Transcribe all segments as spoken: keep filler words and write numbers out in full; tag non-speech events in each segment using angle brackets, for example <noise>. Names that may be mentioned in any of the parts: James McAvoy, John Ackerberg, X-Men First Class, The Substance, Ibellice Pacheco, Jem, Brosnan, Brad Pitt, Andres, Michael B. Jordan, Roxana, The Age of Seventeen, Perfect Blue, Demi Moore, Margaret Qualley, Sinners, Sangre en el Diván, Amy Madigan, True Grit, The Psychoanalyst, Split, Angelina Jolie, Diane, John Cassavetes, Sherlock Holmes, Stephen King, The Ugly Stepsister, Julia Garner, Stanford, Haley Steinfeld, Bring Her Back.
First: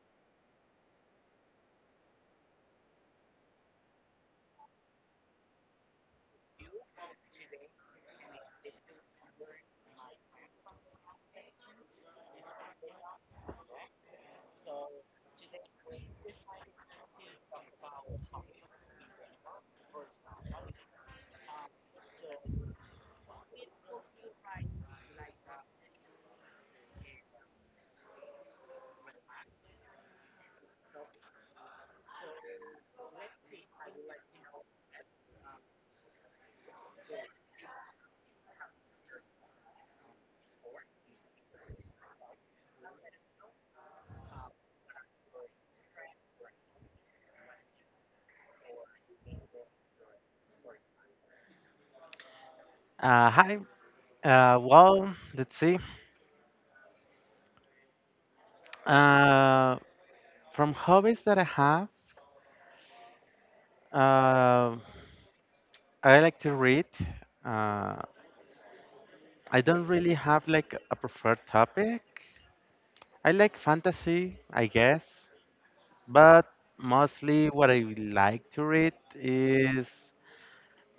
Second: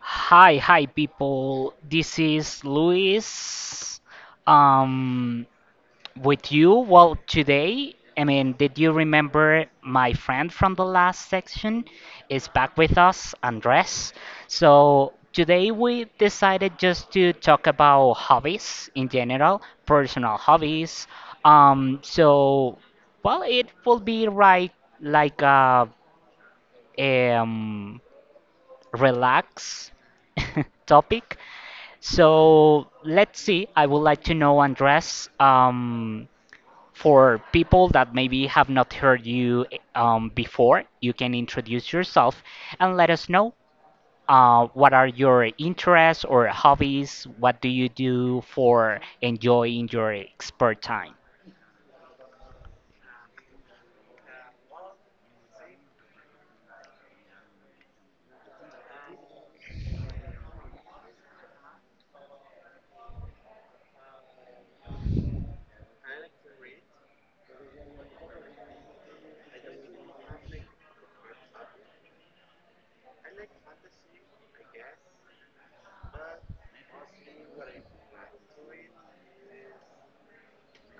Hi, hi people. This is Luis. Um, with you. Well, today, I mean, did you remember my friend from the last section is back with us, Andres. So today we decided just to talk about hobbies in general, personal hobbies. Um, so well, it will be right like a um relax <laughs> topic. So let's see. I would like to know, Andres, um, for people that maybe have not heard you um, before, you can introduce yourself and let us know uh, what are your interests or hobbies. What do you do for enjoying your spare time? Uh, hi. Uh, well, let's see. Uh, from hobbies that I have, uh, I like to read. Uh, I don't really have like a preferred topic. I like fantasy, I guess, but mostly what I like to read is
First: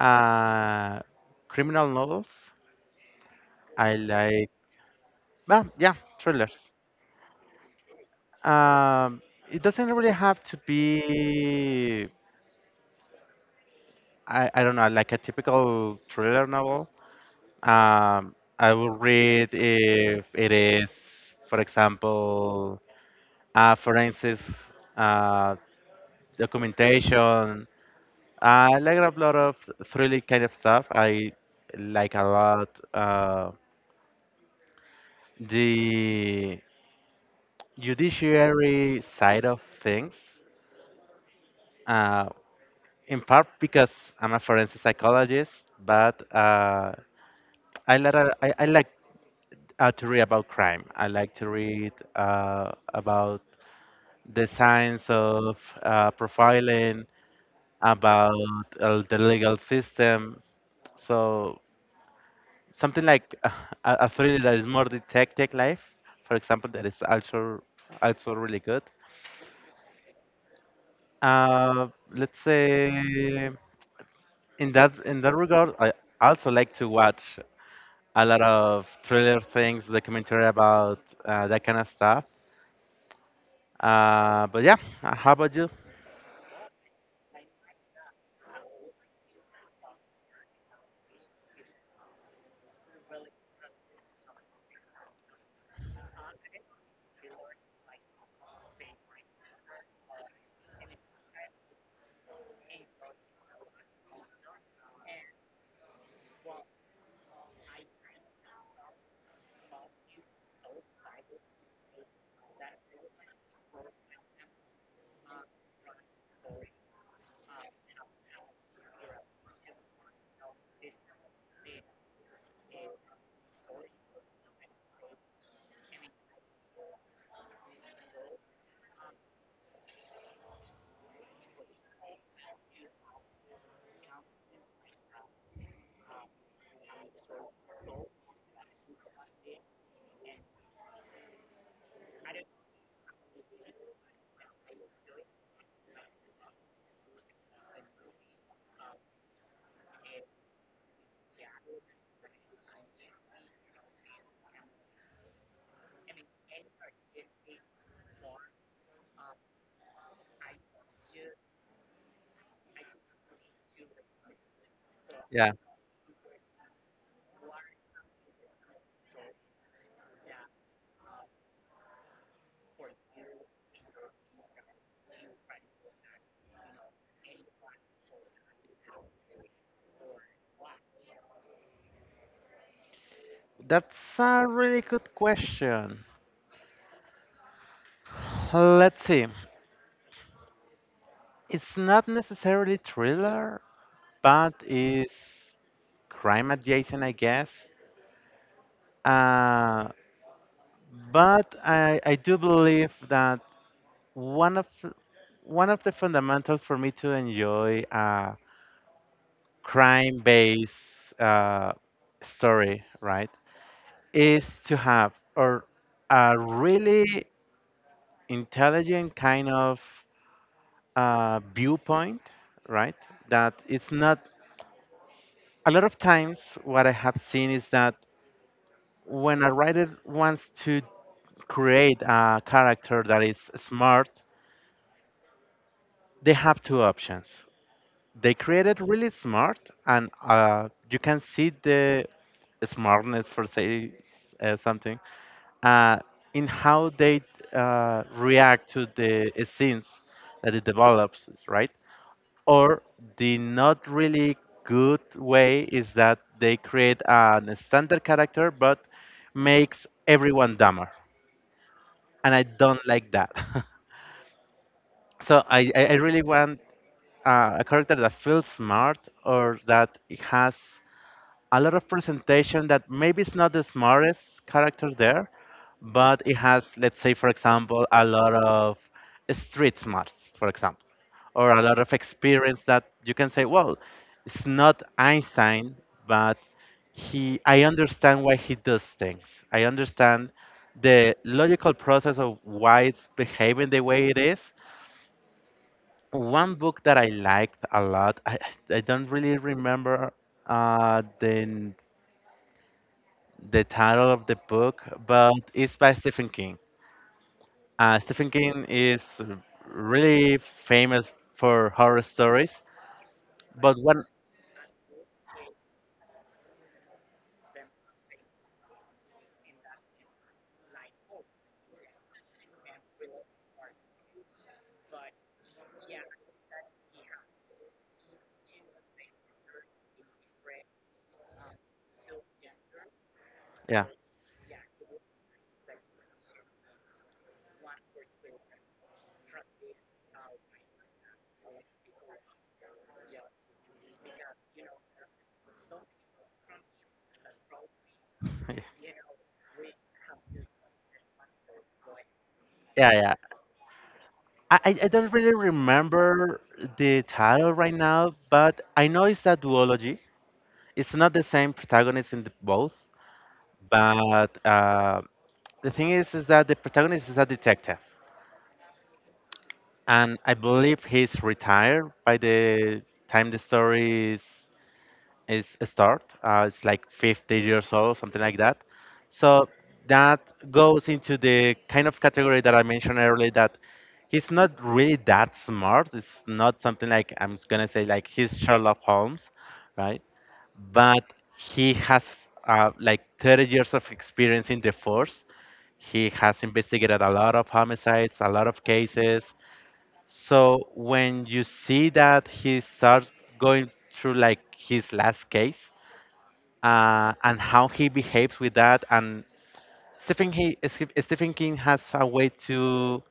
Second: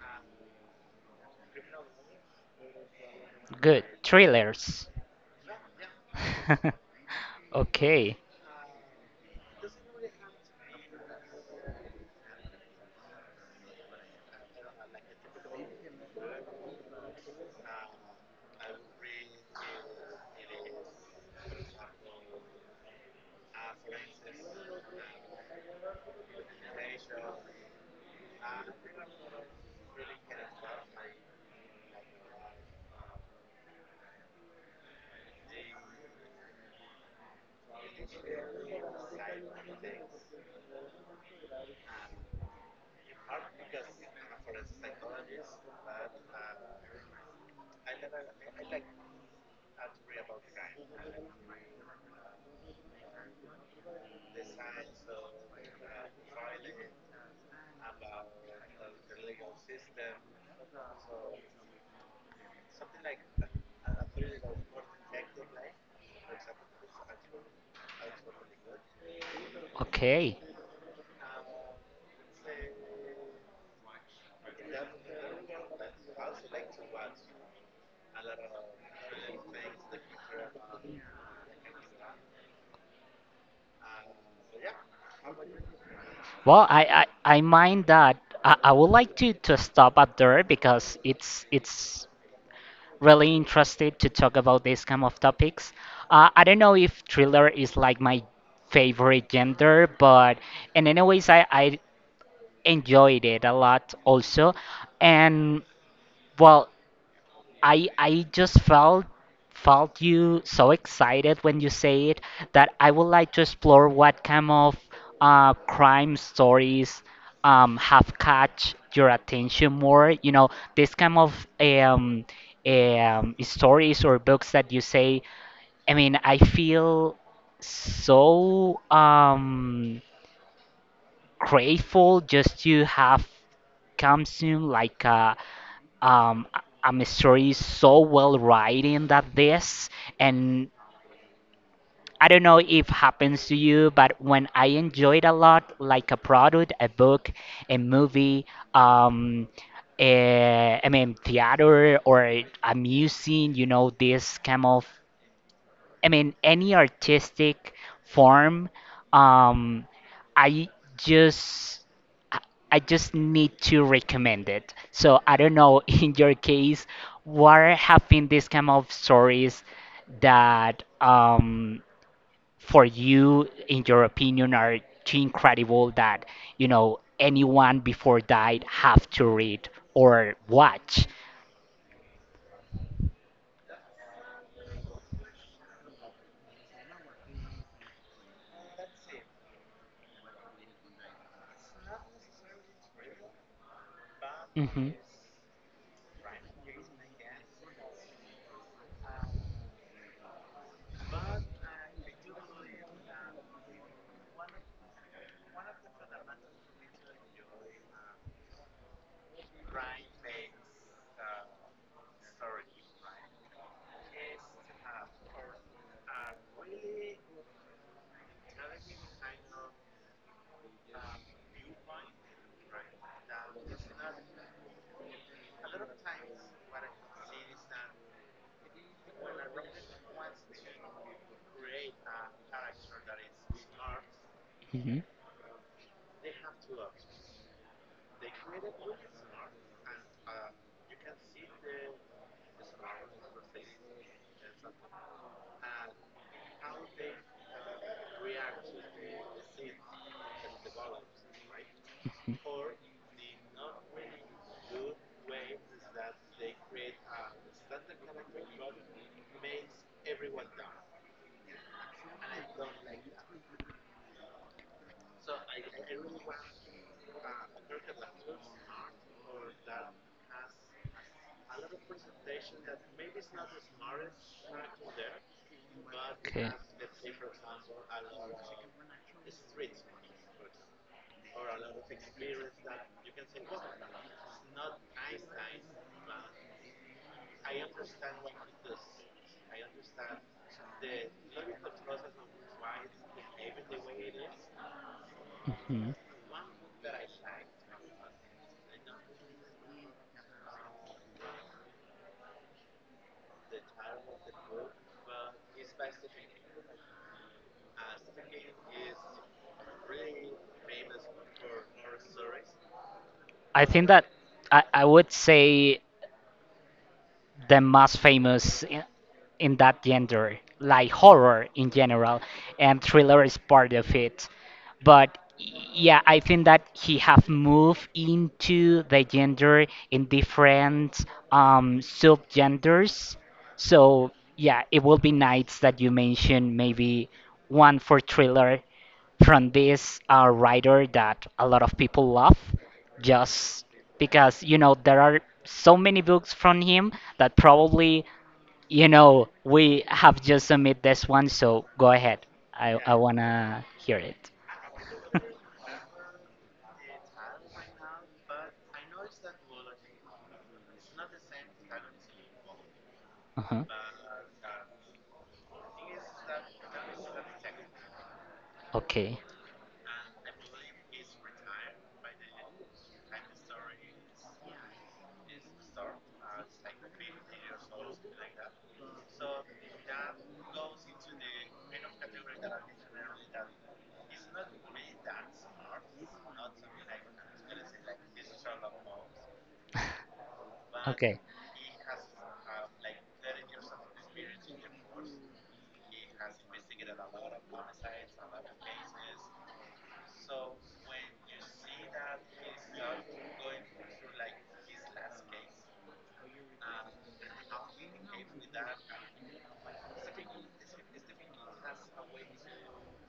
uh, criminal novels. Good I like, thrillers. well, yeah, thrillers. <laughs> okay, Um, it doesn't really have to be I, I don't know, like a typical thriller novel. Um, I will read if it is, for example, uh, forensics uh, documentation. I like a lot of thrilling kind of stuff. I like a lot uh, the judiciary side of things, uh, in part because I'm a forensic psychologist, but uh, I, like I, I like uh, to read about crime. I like to read uh, about the science of uh, profiling, about uh, the legal system. So something like <laughs> uh, a, a thriller that is more detective life, for example, that is also also really good. okay. Uh, let's say in that in that regard, I also like to watch a lot of thriller things, documentary about uh, that kind of stuff. Uh, but yeah, uh, how about you? Well, I, I, I mind that I, I would like to, to stop up there because it's it's really interesting to talk about these kind of topics. Uh, I don't know if thriller is like my favorite genre, but in any ways I, I enjoyed it a lot also. And well, I I just felt felt you so excited when you say it that I would like to explore what kind of uh, crime stories um, have catch your attention more. You know, this kind of um, um, stories or books that you say. I mean, I feel so um grateful just to have come soon like a um a a story so well written that this. And I don't know if happens to you, but when I enjoyed a lot, like a product, a book, a movie, um, eh, I mean theater or a museum, you know, this kind of I mean, any artistic form, um, I just I I just need to recommend it. So I Yeah, don't know, <laughs> in your case, what have been these kind of stories that um, for you, in your opinion, are too incredible that you know anyone before died have to read or watch. that's a really good question. Let's see. It's not necessarily thriller, but Hmm. it's crime adjacent, I guess. Uh, but I, I do believe that one of one of the fundamentals for me to enjoy a crime-based uh, story, right, is to have or a really intelligent kind of uh, viewpoint, right? That it's not — a lot of times what I have seen is that when a writer wants to create a character that is smart, they have two options. They create it really smart, and uh, you can see the smartness for say uh, something uh, in how they uh, react to the scenes that it develops, right? Or the not really good way is that they create an standard character but makes everyone dumber. And I don't like that. <laughs> so I, I I really want uh, a character that feels smart or that it has a lot of presentation that maybe it's not the smartest character there, but it Okay. Hmm. has, let's say, for example, a lot of street smarts, for example, or a lot of experience that you can say, well, it's not Einstein, but he, I understand why he does things. I understand the logical process of why it's behaving the way it is. One book that I liked a lot, I, I don't really remember uh, the the title of the book, but it's by Stephen King. Uh, Stephen King is really famous for horror stories, I but think one, that I, I would say the most famous i- in that genre, like horror in general, and thriller is part of it. But yeah, I think that he have moved into the genre in different um, subgenders. yeah, So yeah, it will be nice that you mention maybe one for thriller from this uh, writer that a lot of people love just because you know there are so many books from him that probably <laughs> you know we have just submit this one. So go ahead, i, yeah, I yeah. wanna hear it. I, I I don't really remember the title right now, but I know it's a duology. It's not the same protagonist in the both, Uh-huh. but uh, the thing is, is that the protagonist is a detective, Okay. and I believe he's retired by the time the story is is start. Uh, it's like 50 years old, something like that. So that goes into the kind of category that I mentioned earlier that he's not really that smart. It's not something like I'm gonna say like he's Sherlock Holmes, right? But Okay. he has uh, like 30 years of experience in the force. He has investigated a lot of homicides, a lot of cases. So when you see that he starts going through like his last case uh, and how he behaves with that, and Stephen he, Steph- Stephen King has a way to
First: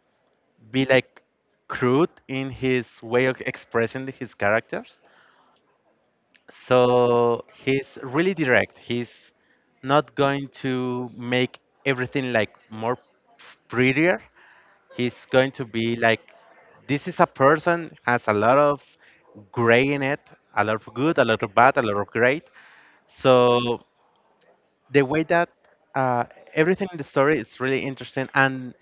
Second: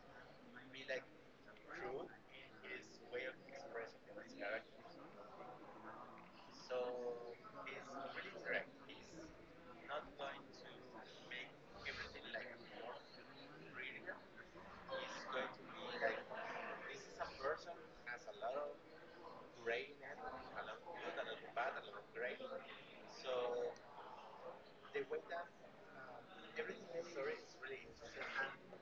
be like crude in his way of expressing his characters. So he's really direct. He's not going to make everything like more prettier. He's going to be like, this is a person has a lot of gray in it, a lot of good, a lot of bad, a lot of great. So the way that uh, everything in the story is really interesting, and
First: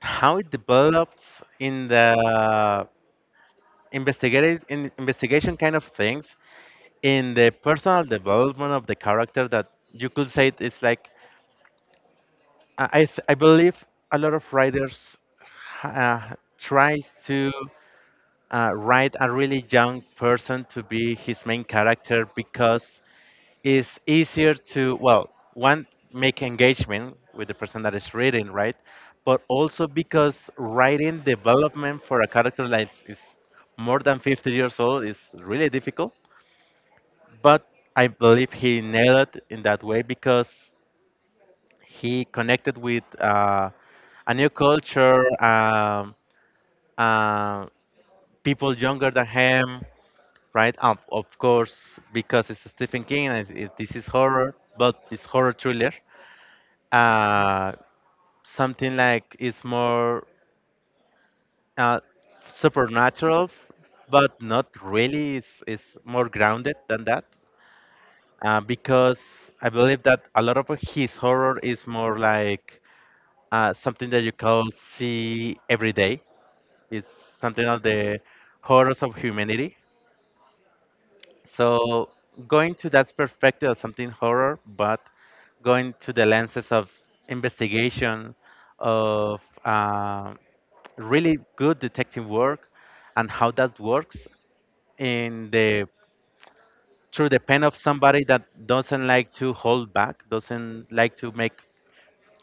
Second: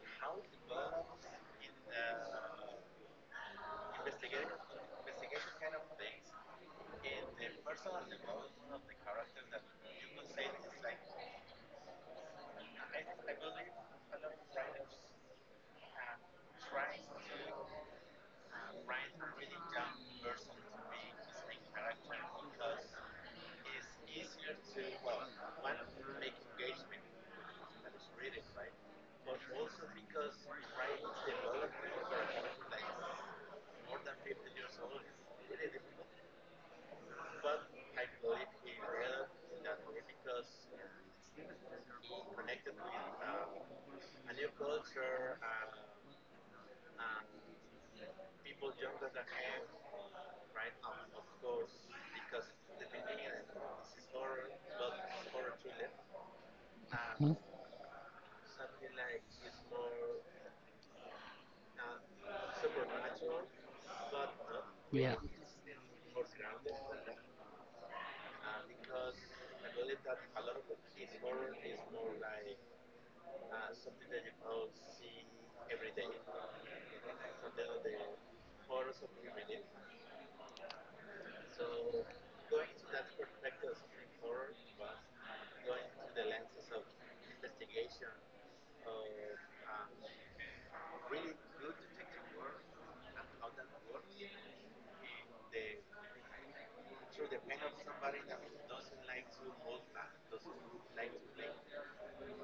how it develops in the — investigative in investigation kind of things, in the personal development of the character that you could say it's like — i i, th- I believe a lot of writers uh, tries to uh, write a really young person to be his main character because it's easier to, well, one, make engagement with the person that is reading, right, but also because writing development for a character that is more than 50 years old is really difficult. But I believe he nailed it in that way because he connected with uh, a new culture, um, uh, people younger than him, right? Um, of course, because it's Stephen King and it, this is horror, but it's horror thriller. Hmm? Uh, Something like it's more uh, supernatural, but not Yeah. really. It's, it's more grounded than that uh, because I believe that a lot of his horror is more like uh, something that you can see every day. It's something of the horrors of humanity. So going to that perspective of something horror, but going to the lenses of investigation, of uh, really good detective work, and how that works in the — through the pen of somebody that doesn't like to hold back, doesn't like to make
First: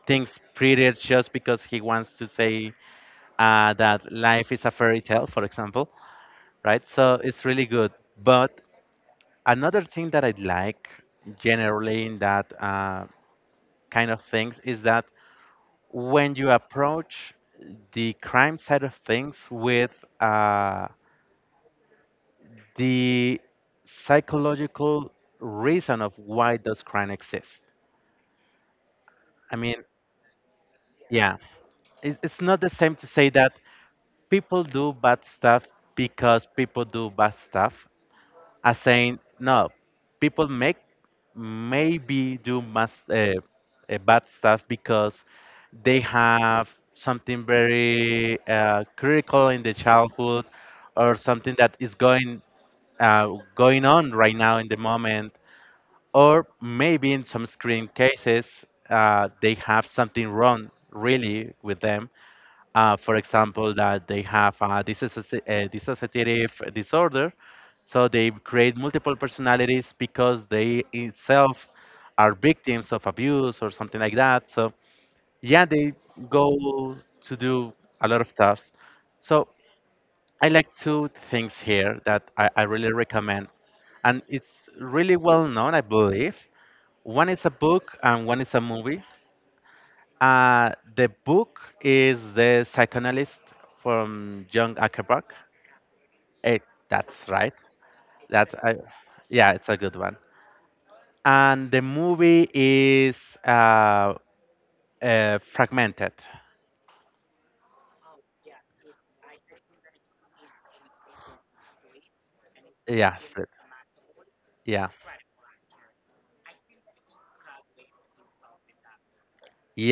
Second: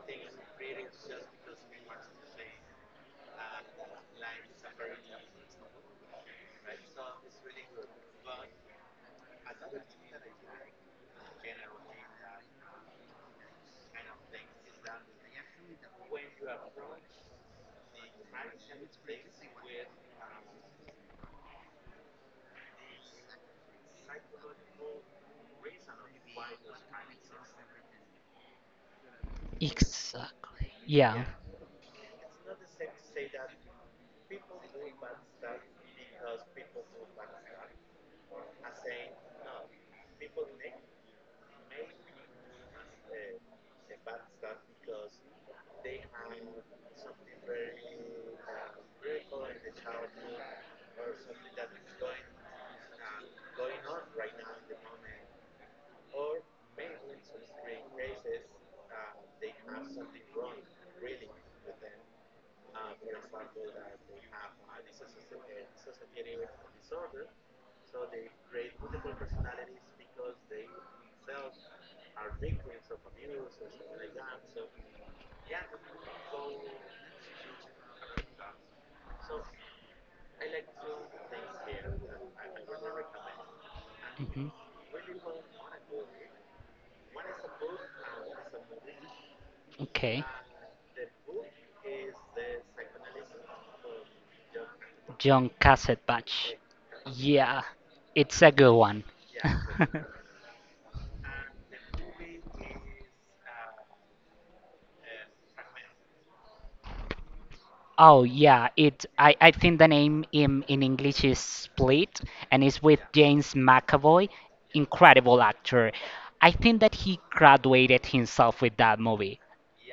things prettier just because he wants to say uh, that life is a fairy tale, for example, right? So it's really good, but another thing that I like generally in that uh, kind of things is that when you approach the crime side of things with uh, the psychological reason of why does crime exist. I mean, Exactly. Yeah. yeah, it, it's not the same to say that people do bad stuff because people do bad stuff, as saying no, people make — maybe do mas uh, uh, bad stuff because they have something very uh, critical in the childhood, or something that is going uh, going on right now in the moment, or maybe in some extreme cases uh, they have something wrong really with them, uh, for example, that they have a, disassoci- a dissociative disorder. So they create multiple personalities because they itself are victims of abuse or something like that. So yeah, they go to do a lot of stuff. So I like two things here that I, I really recommend, and Hmm. it's really well known, I believe. One is a book and one is a movie. Okay. Uh, the book is The Psychoanalyst from John Ackerberg. John Cassavetes. It, that's right. Yeah, it's a That's good I, one. <laughs> yeah, it's a good one. And the movie is uh, uh, fragmented. Oh yeah, it. I, I think the name in in English is Split, and it's with Yeah, split. James McAvoy, Yeah, incredible actor. I think that he graduated himself with that movie.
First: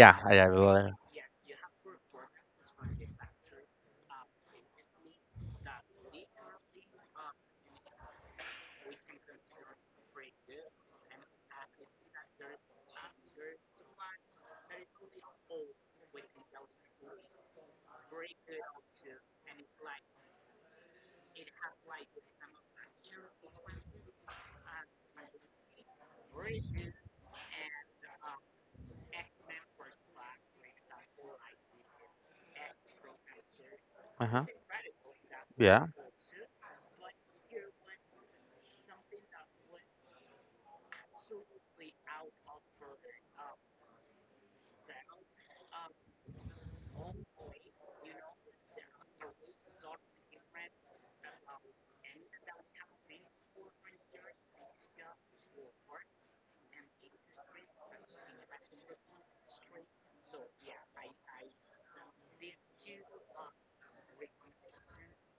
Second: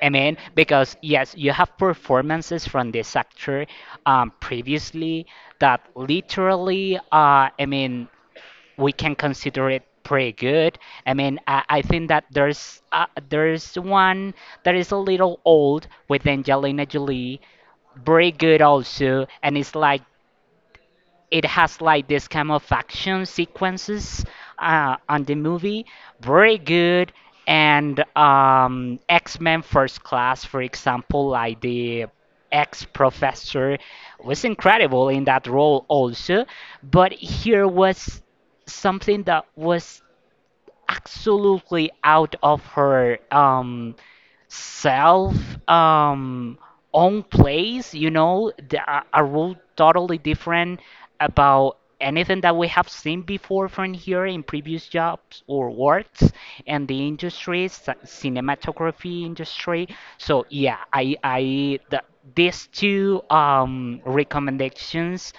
I mean, I, I will. because yes, you have performances from this actor um, previously that literally, uh, I mean, we can consider it pretty good. I mean, I, I think that there's uh, there's one that is a little old with Angelina Jolie, very good also, and it's like it has like this kind of action sequences uh, on the movie. Very good. And um, X-Men First Class, for example, like the ex-professor was Uh-huh. incredible in that role Yeah, also. But here was something that was absolutely out of her um self um own place, you know, the, a, a rule totally different about anything that we have seen before from here in previous jobs or works and the industry c- cinematography industry. So yeah, i i the, these two um recommendations,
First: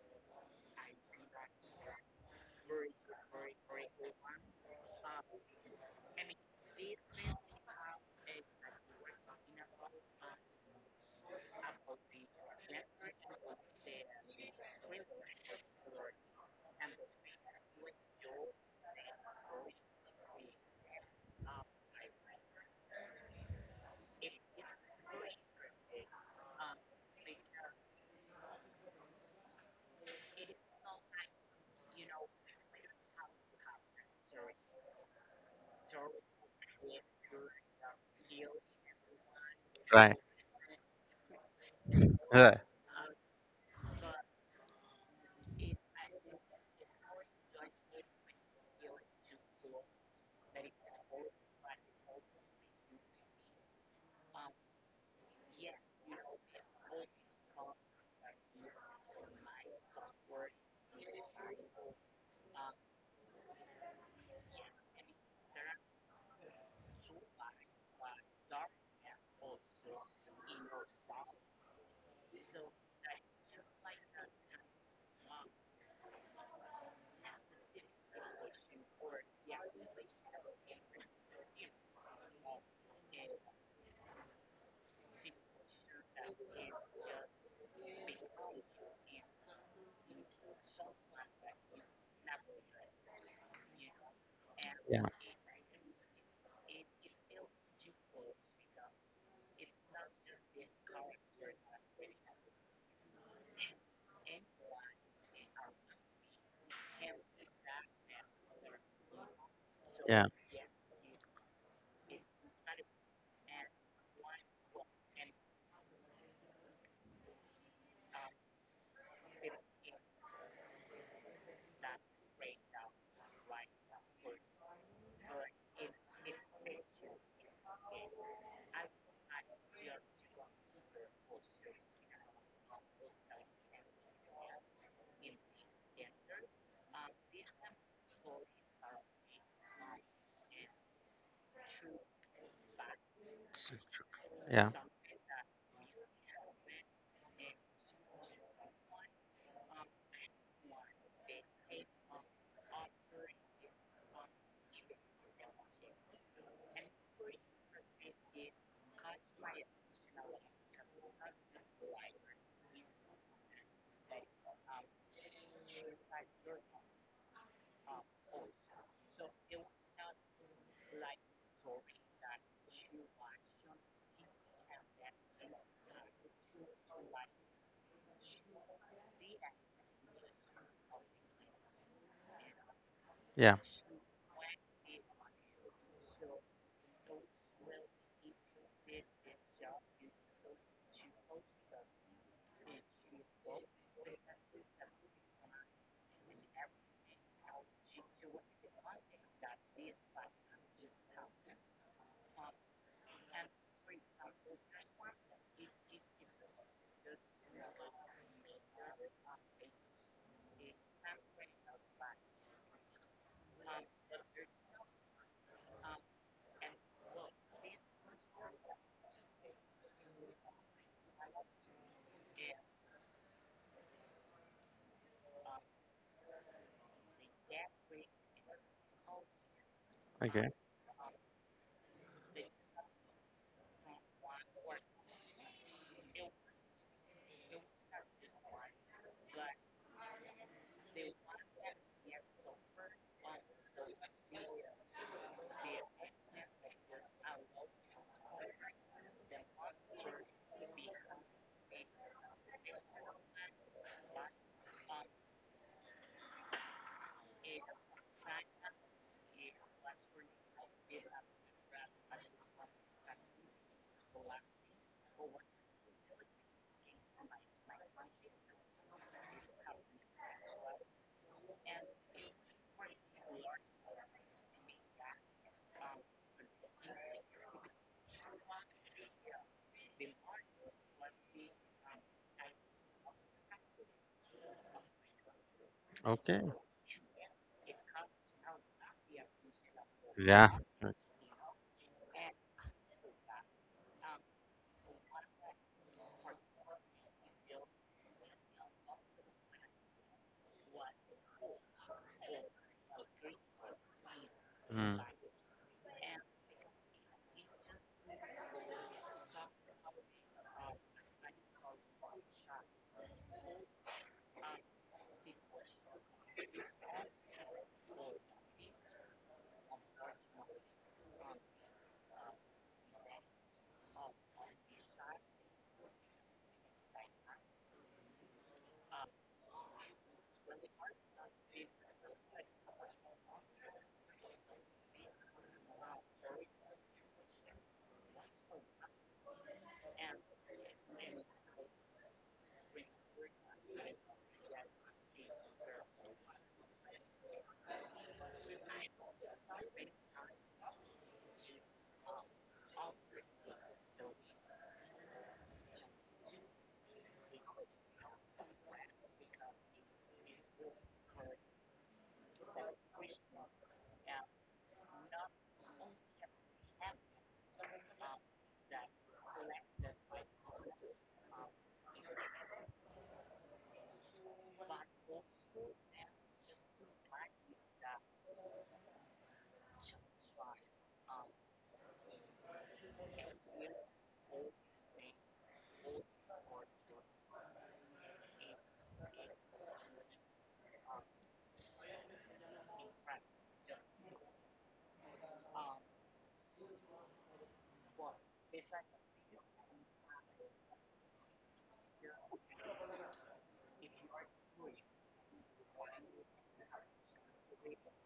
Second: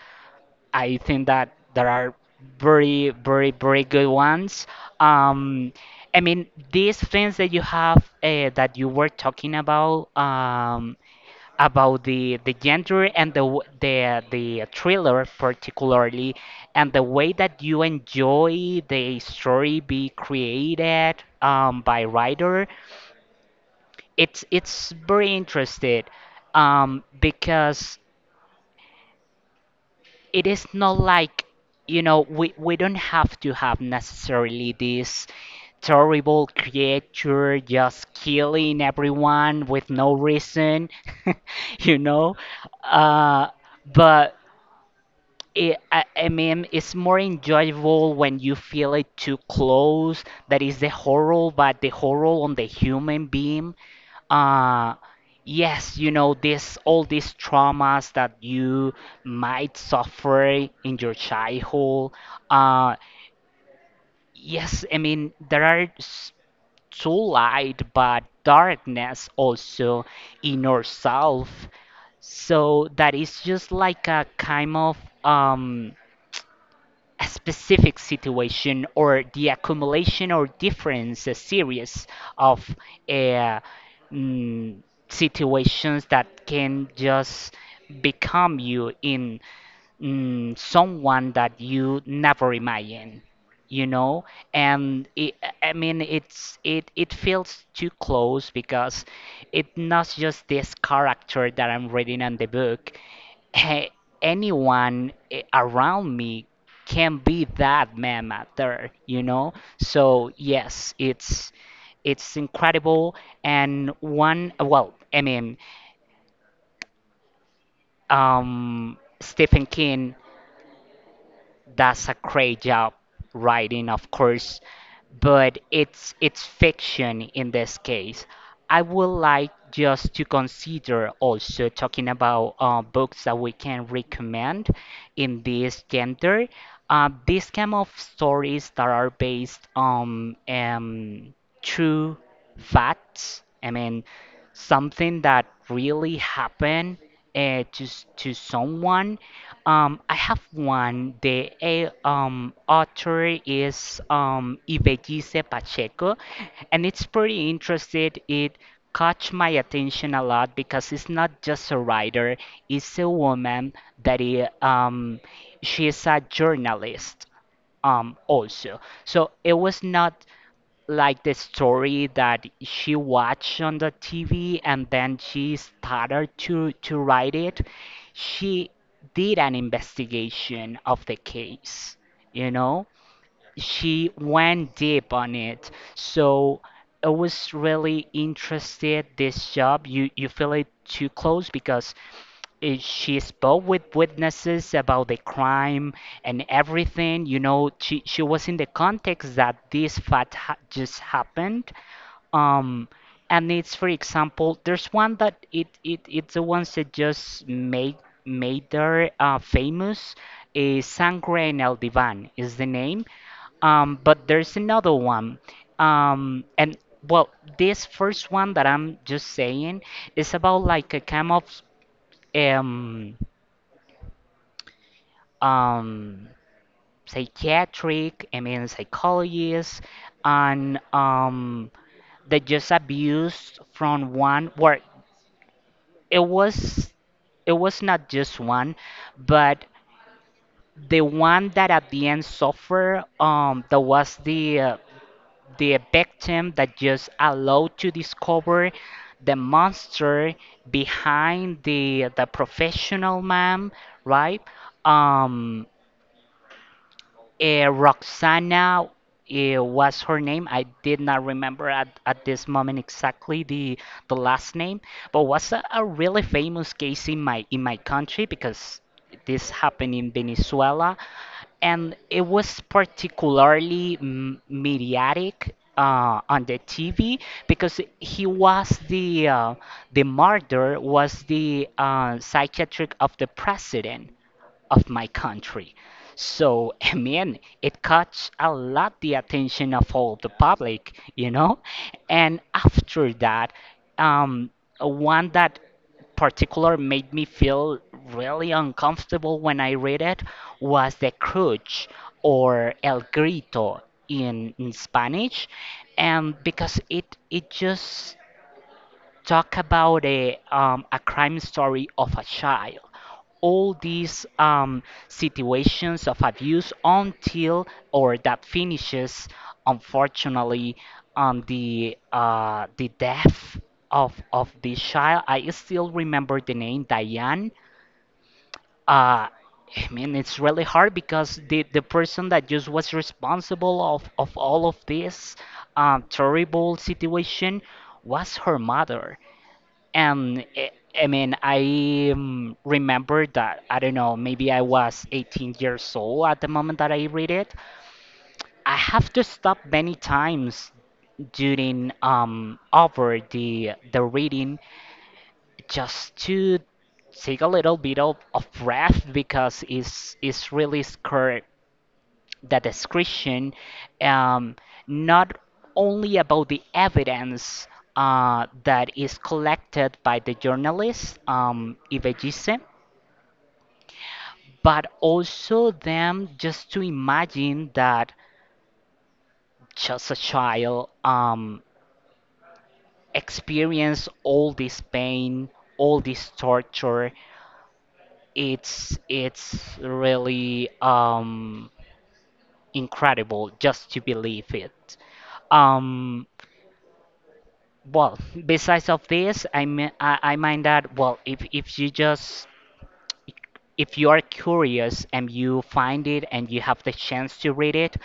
I think that there are very, very, very good ones. Um, I mean, these things that you have uh, that you were talking about um, about the the genre and the w- the the thriller particularly, and the way that you enjoy the story be created um, by writer. It's it's very interesting um, because it is not like, you know, we, we don't have to have necessarily this terrible creature just killing everyone with no right. reason. <laughs> You know, Right. uh, but it, I, I mean, it's more enjoyable when you feel it too close. That is the horror, but the horror on the human being. Uh, yes, you know, this all these traumas that you might suffer in your childhood. Uh, yes, I mean, there are s- to light but darkness also in ourselves, so that is just like a kind of um a specific situation or the accumulation or difference, a series of uh, mm, situations that can just become you in mm, someone that you never imagine, you know. Yeah, And it, I mean it's it it feels too close because it's not just this character that I'm reading on the book. <laughs> Eh, anyone eh, around me can be that man out there, you know. yeah, So yes, it's it's incredible. And one, well, I mean, um stephen king does a great job writing, of course, but it's it's fiction in this case. I would like just to consider also talking about uh, books that we can recommend in this gender. Uh, these kind of stories that are based on um, true facts. I mean, yeah, something that really happened uh, to s- to someone. Um, I have one. The eh, um, author is um, Ibellice Pacheco, and it's pretty interesting. It caught my attention a lot because it's not just a writer; it's a woman that i- um, she is a journalist um also. So it was not like the story that she watched on the T V and then she started to to write it. She did an investigation of the case, you know? yeah. She went deep on it. So I was really interested this job. You you feel it too close because eh, she spoke with witnesses about the crime and everything. You know, she she was in the context that this fact ha just happened. Um, and it's for example, there's one that it, it it's the ones that just made made her uh, famous. Is Sangre en el Diván is the name. Um, but there's another one. Um, and well, this first one that I'm just saying is about like a kind of um, um, psychiatric, I mean, psychologist, Okay, and um, that just abused from one where it was it was not just one, but the one that at the end suffered um, that was the uh, the victim that just allowed to discover the monster behind the the professional man, right? Um, uh, Roxana uh, was her name. I did not remember at, at this moment exactly the the last name, but was a, a really famous case in my in my country because this happened in Venezuela, and it was particularly m- mediatic uh, on the T V because he was the uh, the murderer was the uh, psychiatric of the president of my country. okay. So, <laughs> I mean, it caught a lot the attention of all the Yeah. public, you know? And after that, um, one that particular made me feel really uncomfortable when I read it was the crutch or el grito in, in Mm. Spanish, and because it it just talk about a, um, a crime story of a child. All these um, situations of abuse until or that finishes, unfortunately, on the uh, the death of of this child. I still remember the name Diane. Uh, I mean, it's really hard because the, the person that just was responsible of, of all of this um, terrible situation was her mother. And eh, I mean, I um, remember that, I don't know, maybe I was eighteen years old at the moment that I read it. I have to stop many times during um over the the reading just to take a little bit of, of breath because it's it's really scary the description um, not only about the evidence uh, that is collected by the journalist, um, Ibejise, but also them just to imagine that just a child um, experience all this pain, all this torture. It's it's really um, incredible just to believe it. Um, Well, besides of this, I mean, I, I mind that, well, if if you just if you are curious and you find it and you have the chance to read it,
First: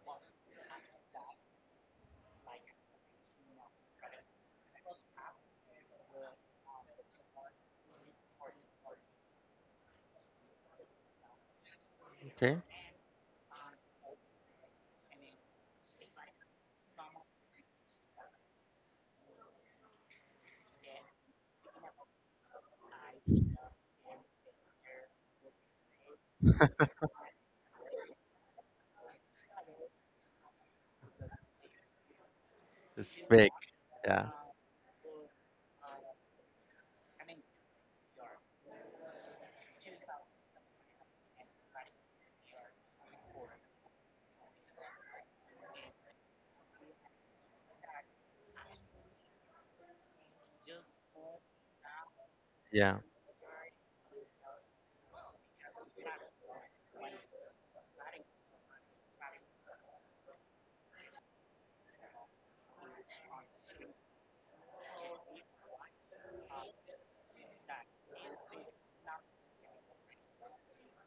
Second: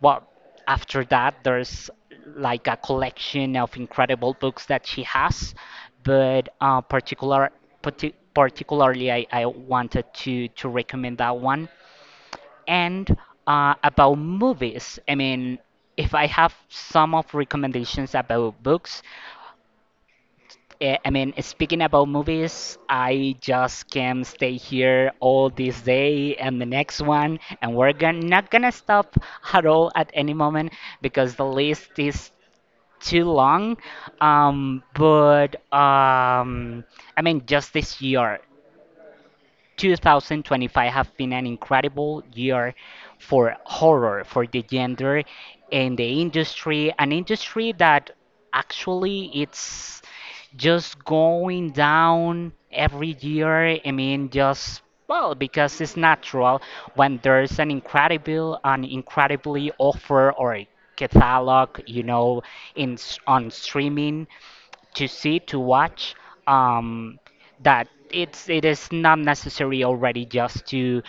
well, after that, there's like a collection of incredible books that she has, but uh, particular parti particularly, I, I wanted to to recommend that one. Okay. And uh, about movies, I mean, if I have some of recommendations about books, eh, I mean, speaking about movies, I just can stay here all this day and the next one, and we're gon- not gonna stop at all at any moment because the list is It's too fake. long. Yeah. Um, but um, I mean, just this year, two thousand twenty-five have been an incredible year for horror, for the gender and the industry, an industry that actually it's just going down Yeah. every year. I mean, just well, because it's natural when there's an incredible, an incredibly offer or catalog, you know, in s- on streaming to see to watch um that it's it is not necessary already just to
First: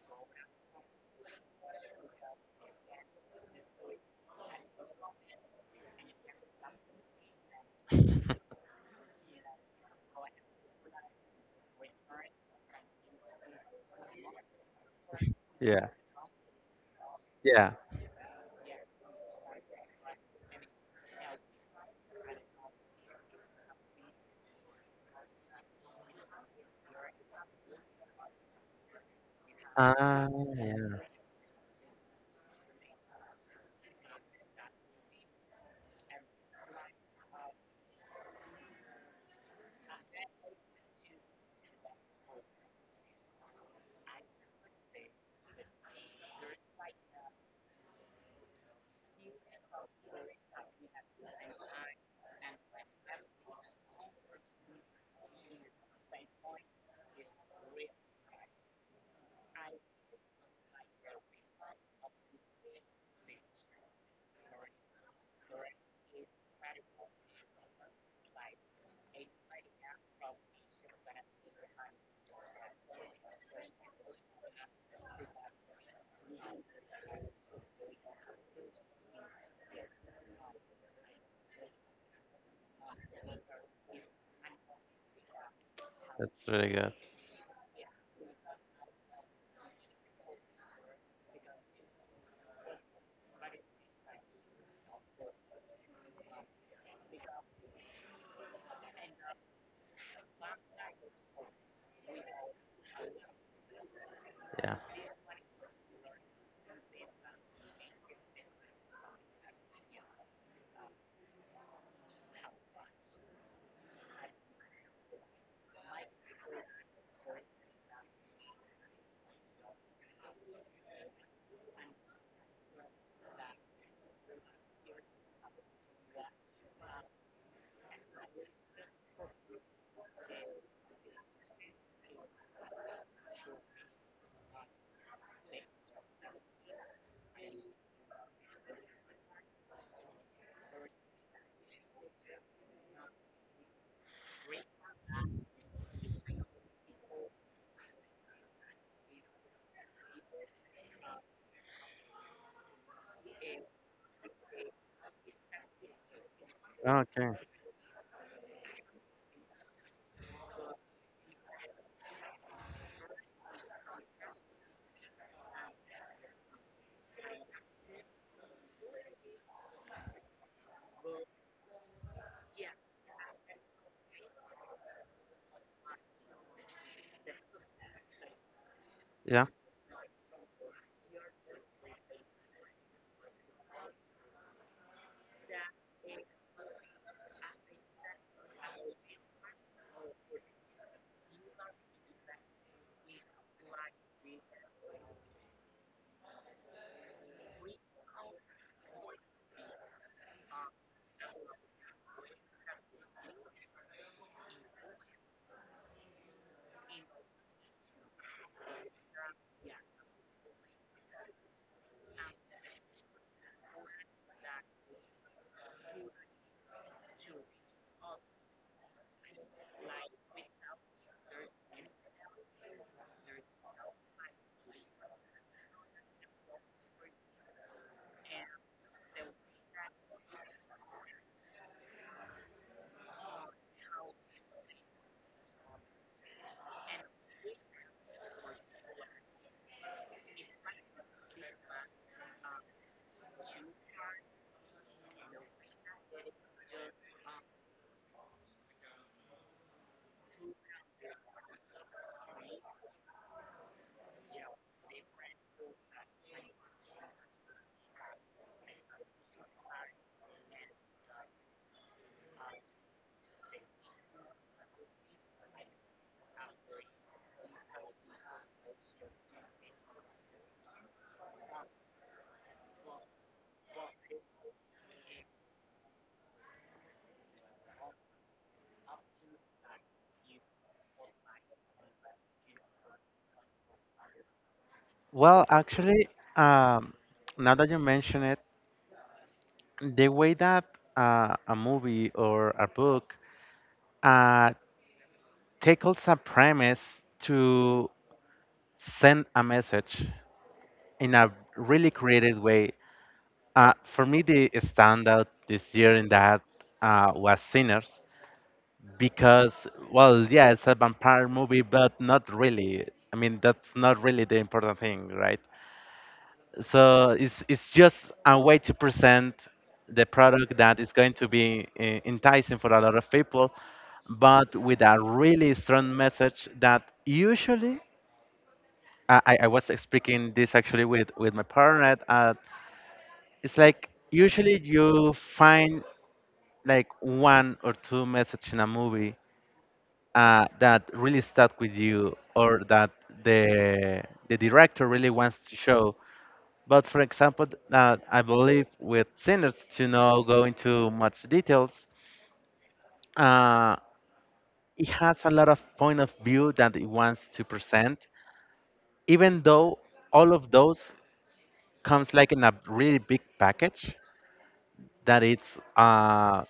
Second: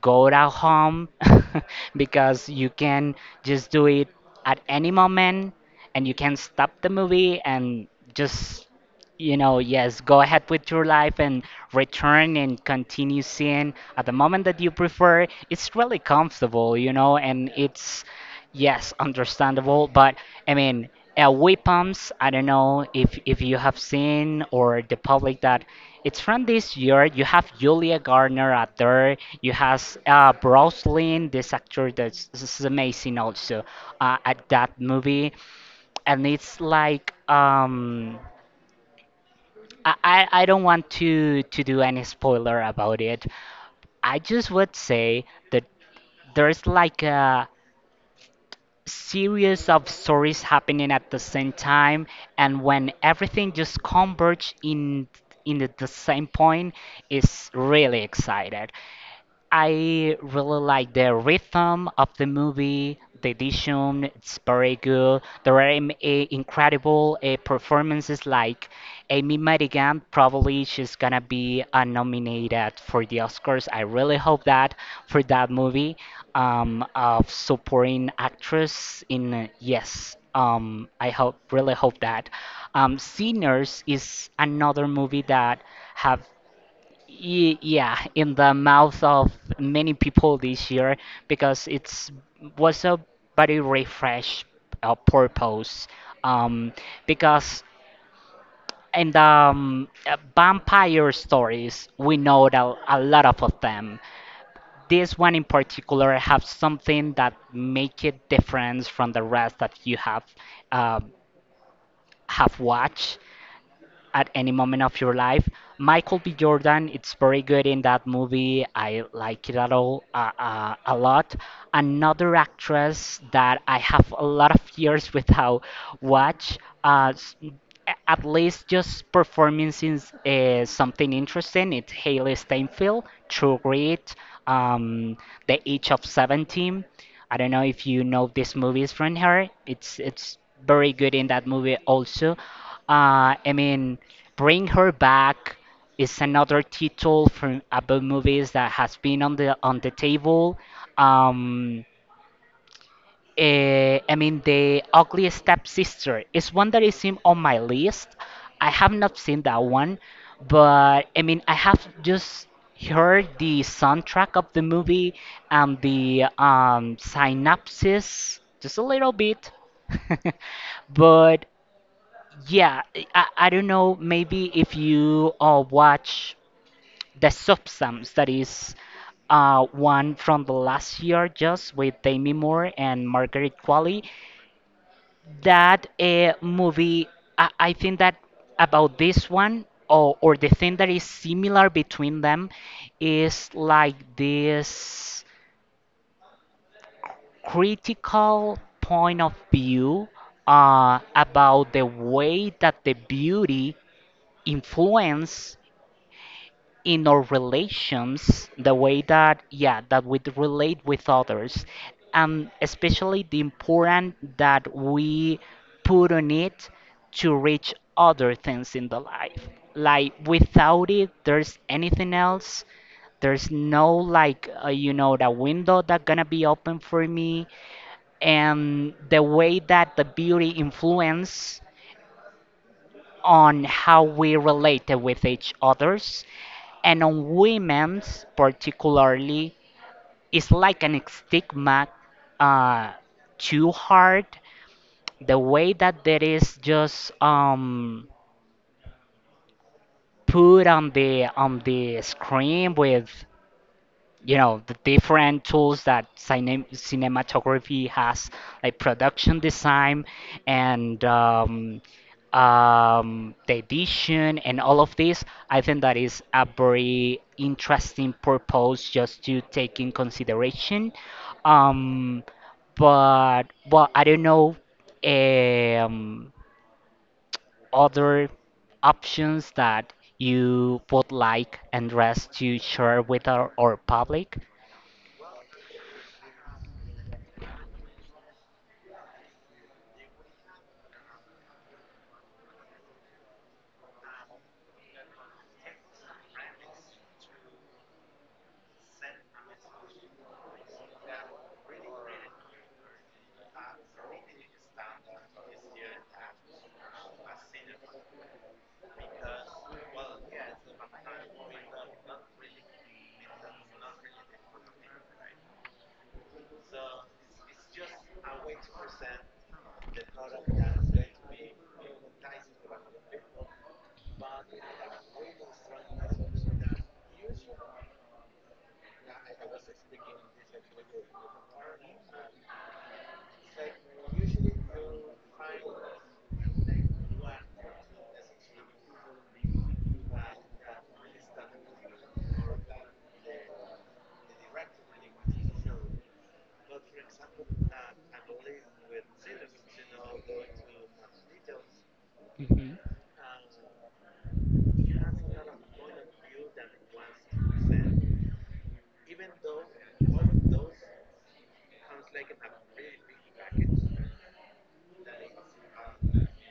go to home <laughs> because you can just do it at any moment, and you can stop the movie and <laughs> just you know, yes, go ahead with your life and return and continue seeing at the moment that you prefer. It's Yeah. really comfortable, you know, and Yeah. it's, yes, understandable. But I mean, uh, Weapons, I don't know if, if you have seen or the public that it's from this year. You have Julia Garner out there. You have Ah, uh, yeah. Brosnan, this actor that's is amazing also uh, at that movie. And it's like, um, I, I I don't want to to do any spoiler about it. I just would say that there's like a series of stories happening at the same time, and when everything just converge in in the, the same point, is really excited. I really like the rhythm of the movie. The edition, it's very good. There are im- eh, incredible uh, performances like Amy Madigan. Probably she's gonna be uh, nominated for the Oscars. I really hope that for that movie um, of supporting actress in uh, yes. Um, I hope really hope that. Um, Sinners is another movie that have That's really good. Ye- yeah, in the mouth of many people this year because it's was a very refresh uh, purpose. Um, because in the um, uh, vampire stories, we know that a lot of of them. Yeah. This one in particular have something that make it different from the rest that you have uh, have watched at any moment of your life. Michael B. Jordan, it's very good in that movie. I like it at all uh, uh, a lot. Another actress that I have a lot of years without watch, uh, s- a- at least just performing since uh, something interesting. It's Haley Steinfeld, True Grit, um, The Age of Seventeen. I don't know if you know these movies from her. It's it's very good in that movie also. Uh, I mean, Bring Her Back is another title from about movies that has been on the on the table. Um, eh, I mean, The Ugly Stepsister is one that is in, Okay. on my list. I have not seen that one, but I mean, I have just heard the soundtrack of the movie and the um, synopsis just a little bit. <laughs> But yeah, I, I don't know. Maybe if you uh, watch The Substance, that is Yeah. uh, one from the last year, just with Demi Moore and Margaret Qualley. That uh, movie, I, I think that about this one, or, or the thing that is similar between them, is like this critical point of view uh, about the way that the beauty influence in our relations, the way that yeah, that we relate with others, and especially the importance that we put on it to reach other things in the life. Like without it, there's anything else. There's no like uh, you know the window that gonna be open for me, and the way that the beauty influence on how we relate with each others and on women's particularly it's like an stigma uh, too hard the way that there is just um, put on the on the screen with you know the different tools that cine- cinematography has like production design and um, um, the edition. And all of this, I think that is a very interesting purpose just to take in consideration. Um, but well, I don't know, um, other options that you would like and rest to share with our, our public. Well, actually, um, now that you mention it, the way that uh, a movie or a book uh, tackles a premise to send a message in a really creative way. Uh, for me, the standout this year in that uh, was Sinners. Because, well, yeah, it's a vampire movie, but not really. I mean, that's not really the important thing, right? So it's — it's just a way to present the product that is going to be eh, enticing for a lot of people, but with a really strong message that usually I, I I was speaking this actually with with my partner. Uh, it's like usually you find like one or two message in a movie uh, that really stuck with you, or that the the director really wants to show. But for example, th- uh, I believe with Sinners, to not go into much details, Hmm. uh, it has a lot of point of view that it wants to present, even though all of those comes like in a really big package that it's uh,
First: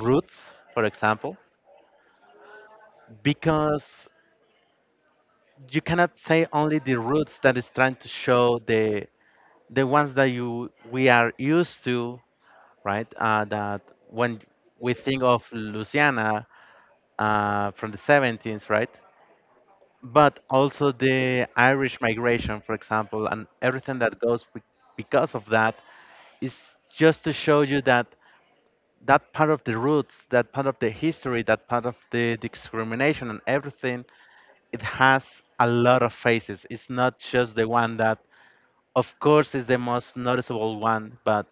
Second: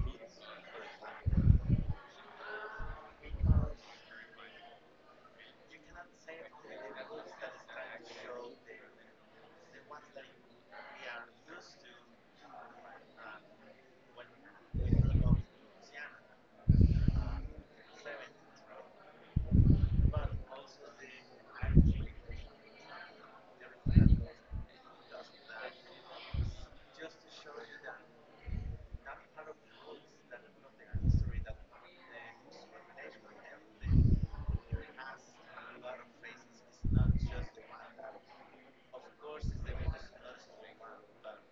roots, for example, because you cannot say only the roots that is trying to show the — the ones that you we are used to, right? Uh, that when we think of Louisiana uh, from the seventeenth, right? But also the Irish migration, for example, and everything that goes be- because of that is just to show you that that part of the roots, that part of the history, that part of the discrimination and everything, it has a lot of faces. It's not just the one that, of course, is the most noticeable one, but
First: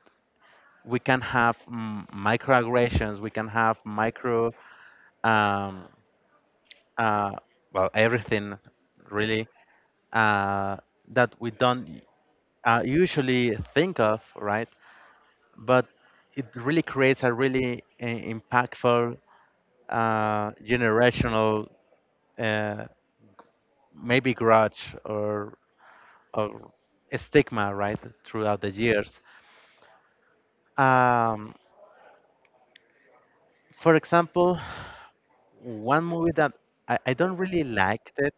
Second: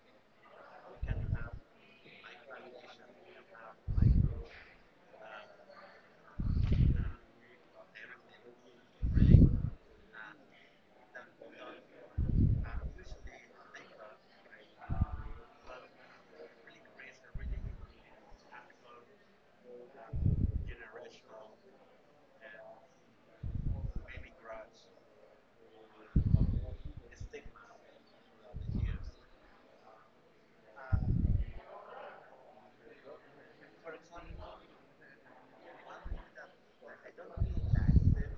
we can have mm, microaggressions, we can have micro, um, uh, well, everything really uh, that we don't uh, usually think of, right? But it really creates a really uh, impactful uh, generational, uh, maybe grudge, or, or a stigma, right, throughout the years. Um, for example, one movie that I, I don't really liked it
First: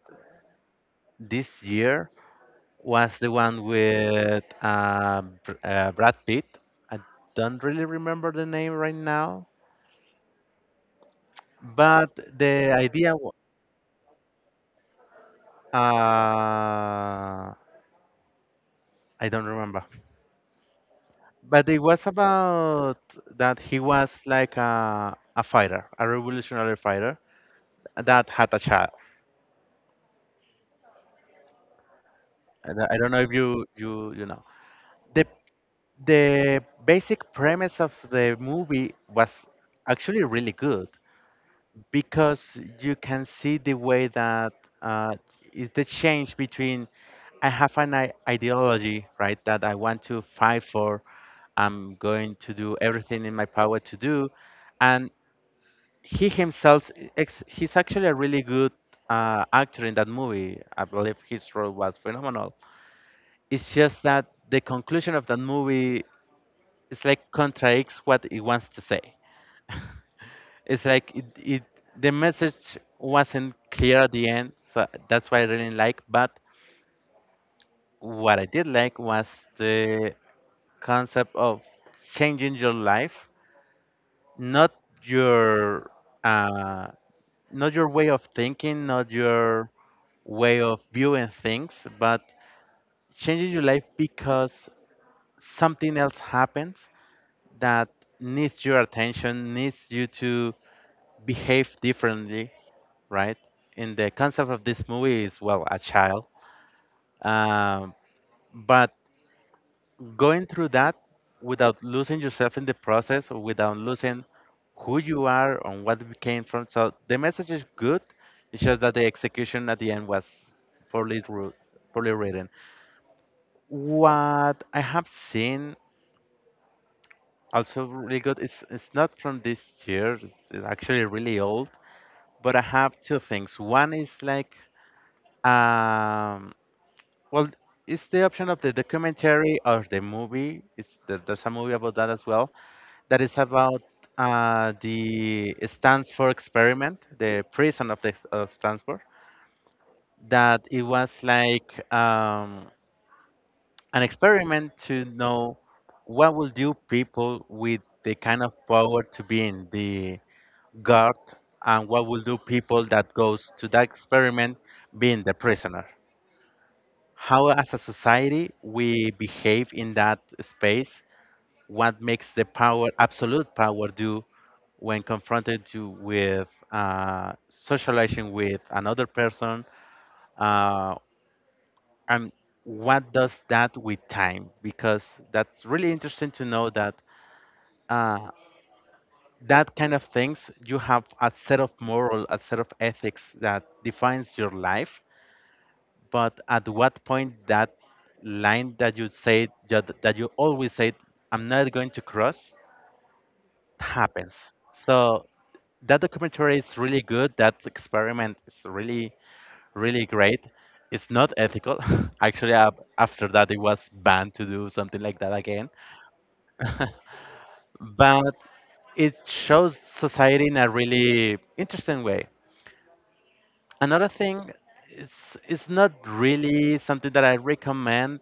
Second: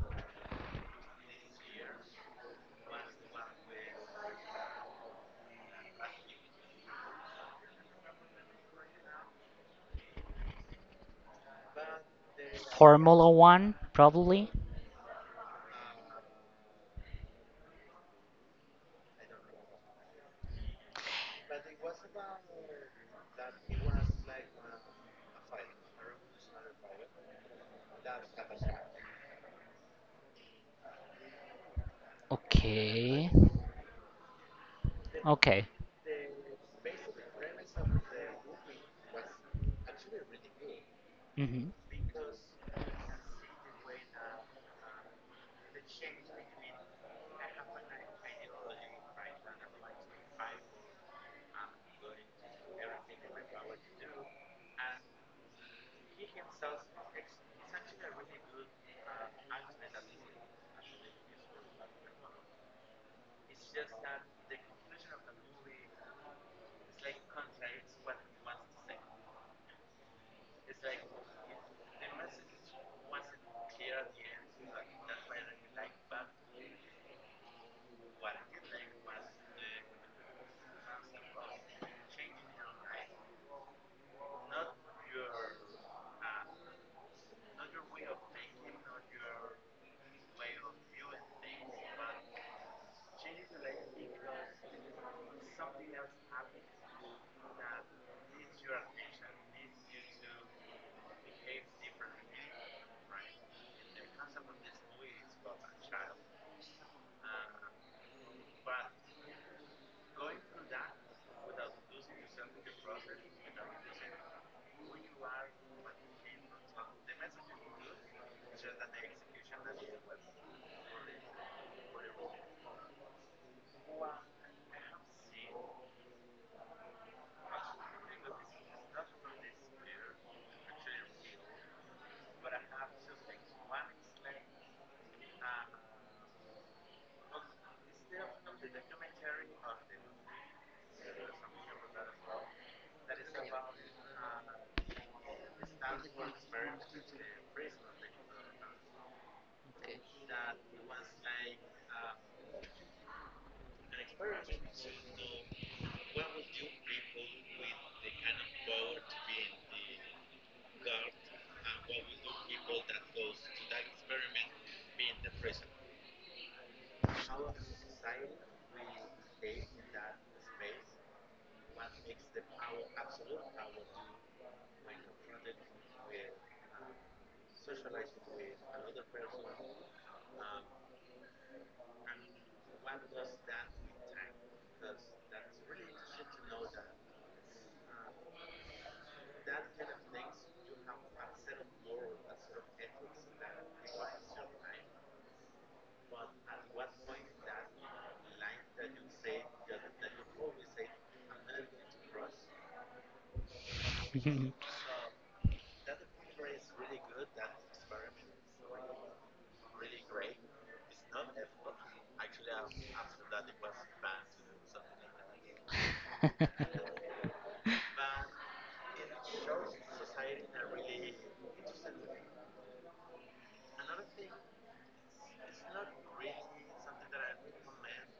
this year was the one with uh, Br- uh, Brad Pitt. I don't really remember the name right now, but the idea Formula wa- One, probably. uh, I don't remember. But it was about that he was like a, a fighter, a revolutionary fighter that had a child. And I I don't know Okay. if you you you know. The Okay. the basic premise of the movie was actually really good Hmm. because you can see the way that uh, is the change between I have an I- ideology, right, that I want to fight for. I'm going to do everything in my power to do, and he himself, ex- he's actually a really good uh, actor in that movie. I believe his role was phenomenal. It's just that the conclusion of that movie it's like contradicts what it wants to say. <laughs> it's like it, it the message wasn't clear at the end, so that's why I didn't like. But what I did like was the concept of changing your life, not your uh, not your way of thinking, not your way of viewing things, but changing your life because something else happens that needs your attention, needs you to behave differently, right? And the concept of this movie is, well, a child. Um, but going through that without losing yourself in the process, or without losing who you are and what you came from. So the message is good. It's just that the execution at the end was poorly wrote, poorly written. What I have seen also really good. It's it's not from this year. It's it's actually really old. But I have two things. One is like um, Well, it's the option of the documentary or the movie. It's the, there's a movie about that as well. That is about uh, the Stanford experiment, the prison of the of Stanford. That it was like um, an experiment to know what will do people with the kind of power to be in the guard, and what will do people that goes to that experiment being the prisoner. How as a society we behave in that space, what makes the power, absolute power, do when confronted to with uh, socializing with another person, uh, and what does that with time, because that's really interesting to know that uh, that kind of things, you have a set of moral, a set of ethics that defines your life. But at what point that line that you said that, that you always said I'm not going to cross happens. So that documentary is really good. That experiment is really really great. It's not ethical. <laughs> Actually, ab- after that, it was banned to do something like that again. <laughs> <laughs> But it shows society in a really interesting way. Another thing, it's it's not really something that I recommend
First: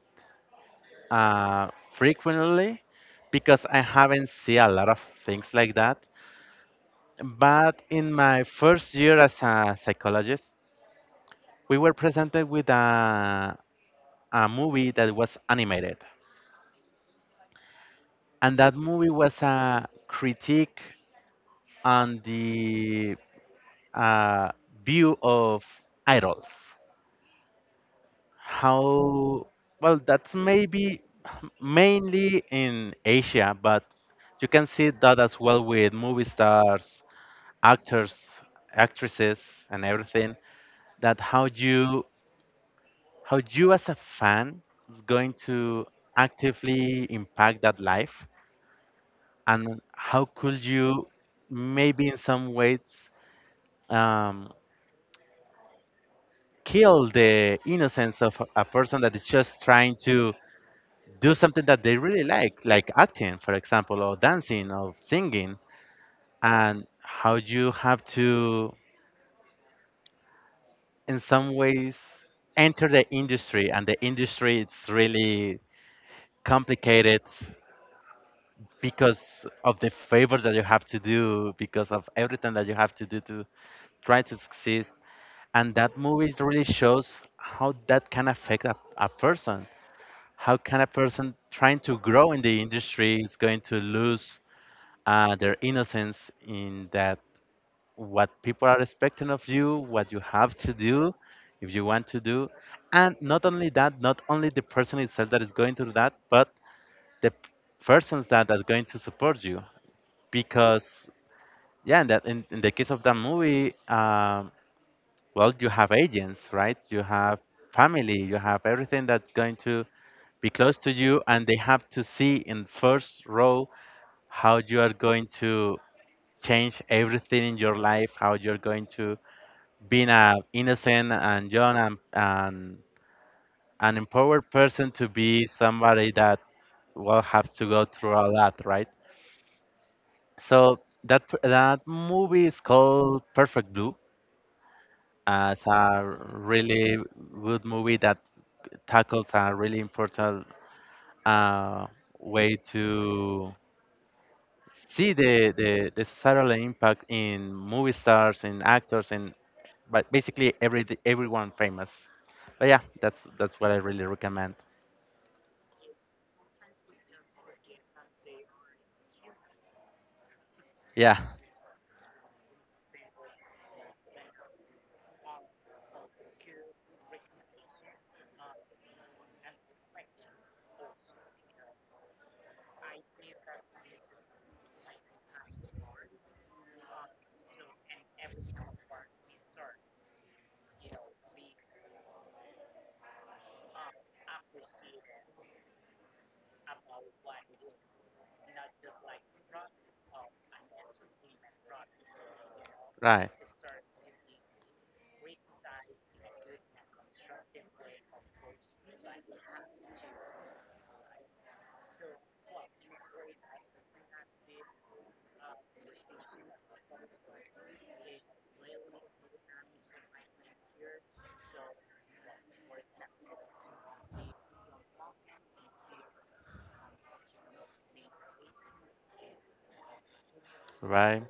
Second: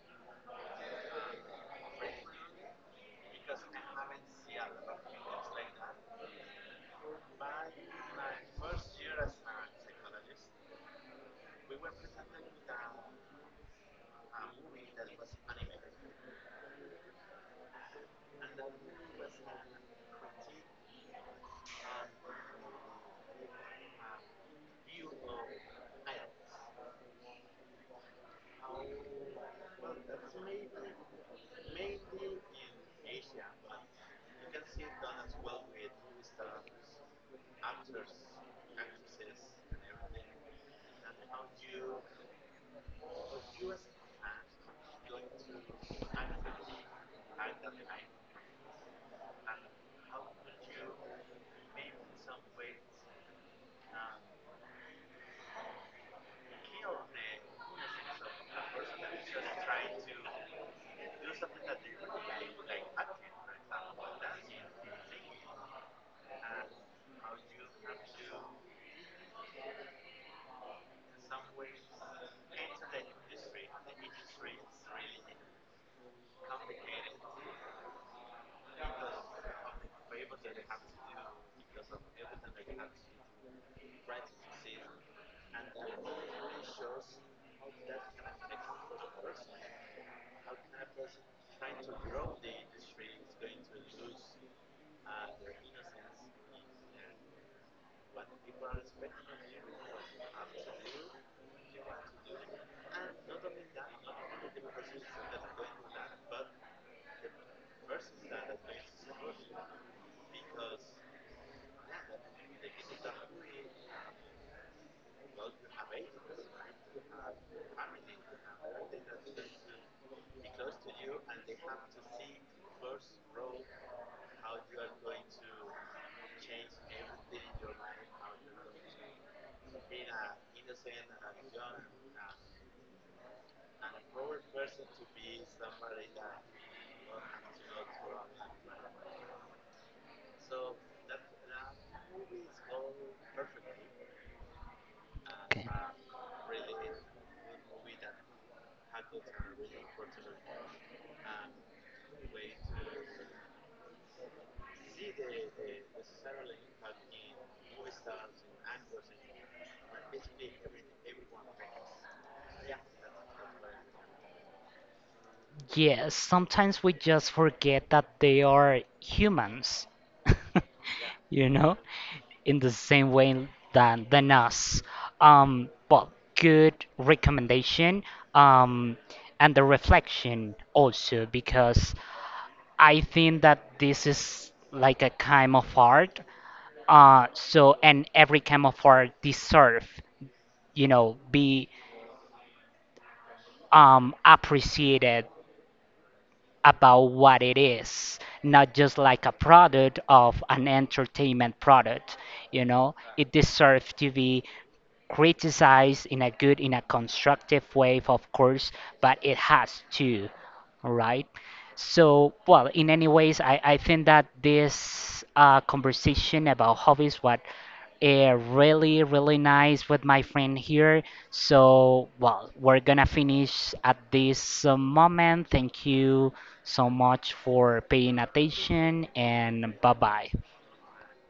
uh, frequently because I haven't seen a lot of things like that. But in my first year as a psychologist, we were presented with a, a movie that was animated. And that movie was a critique on the uh, view of idols. How, well, that's maybe mainly in Asia, but you can see that as well with movie stars, actors, actresses, and everything. That how you, how you as a fan is going to actively impact that life, and how could you maybe in some ways um, kill the innocence of a a person that is just trying to do something that they really like, like acting, for example, or dancing or singing, and how you have to in some ways enter the industry, and the industry it's really complicated because of the favors that you have to do, because of everything that you have to do to try to succeed. And that movie really shows how that can affect a, a person, how can a person trying to grow in the industry is going to lose uh, their innocence in that, what people are expecting of you, what you have to do if you want to do. And not only that, not only the person itself that is going through that, but the p- persons that are going to support you. Because, yeah, in, that, in, in the case of that movie, um, well, you have agents, right? You have family, you have everything that's going to be close to you, and they have to see in first row how you are going to change everything in your life, how you're going to being a innocent and young and, and an empowered person to be somebody that will have to go through a lot, right? So that that movie is called Perfect Blue. Uh, it's Okay. a really good movie that tackles a really important uh, way to see the, the, the societal impact in movie stars, in actors, and but basically every everyone famous. But yeah, that's that's what I really recommend. Yes, sometimes we just forget that they are humans, <laughs> Yeah, you know, in the same way than than us. Um, but good recommendation. Um, and the reflection also, because I think that this is like a kind of art. Uh, so and every kind of art deserve, you know, be um appreciated about what it is, not just like a product of an entertainment product. You know, right, it deserves to be criticize in a good, in a constructive way, of course, but it has to, right? So, well, in any ways, I, I think that this uh, conversation about hobbies, what uh, really, really nice with my friend here. So, well, we're gonna finish at this uh, moment. Thank you so much for paying attention, and bye bye. right.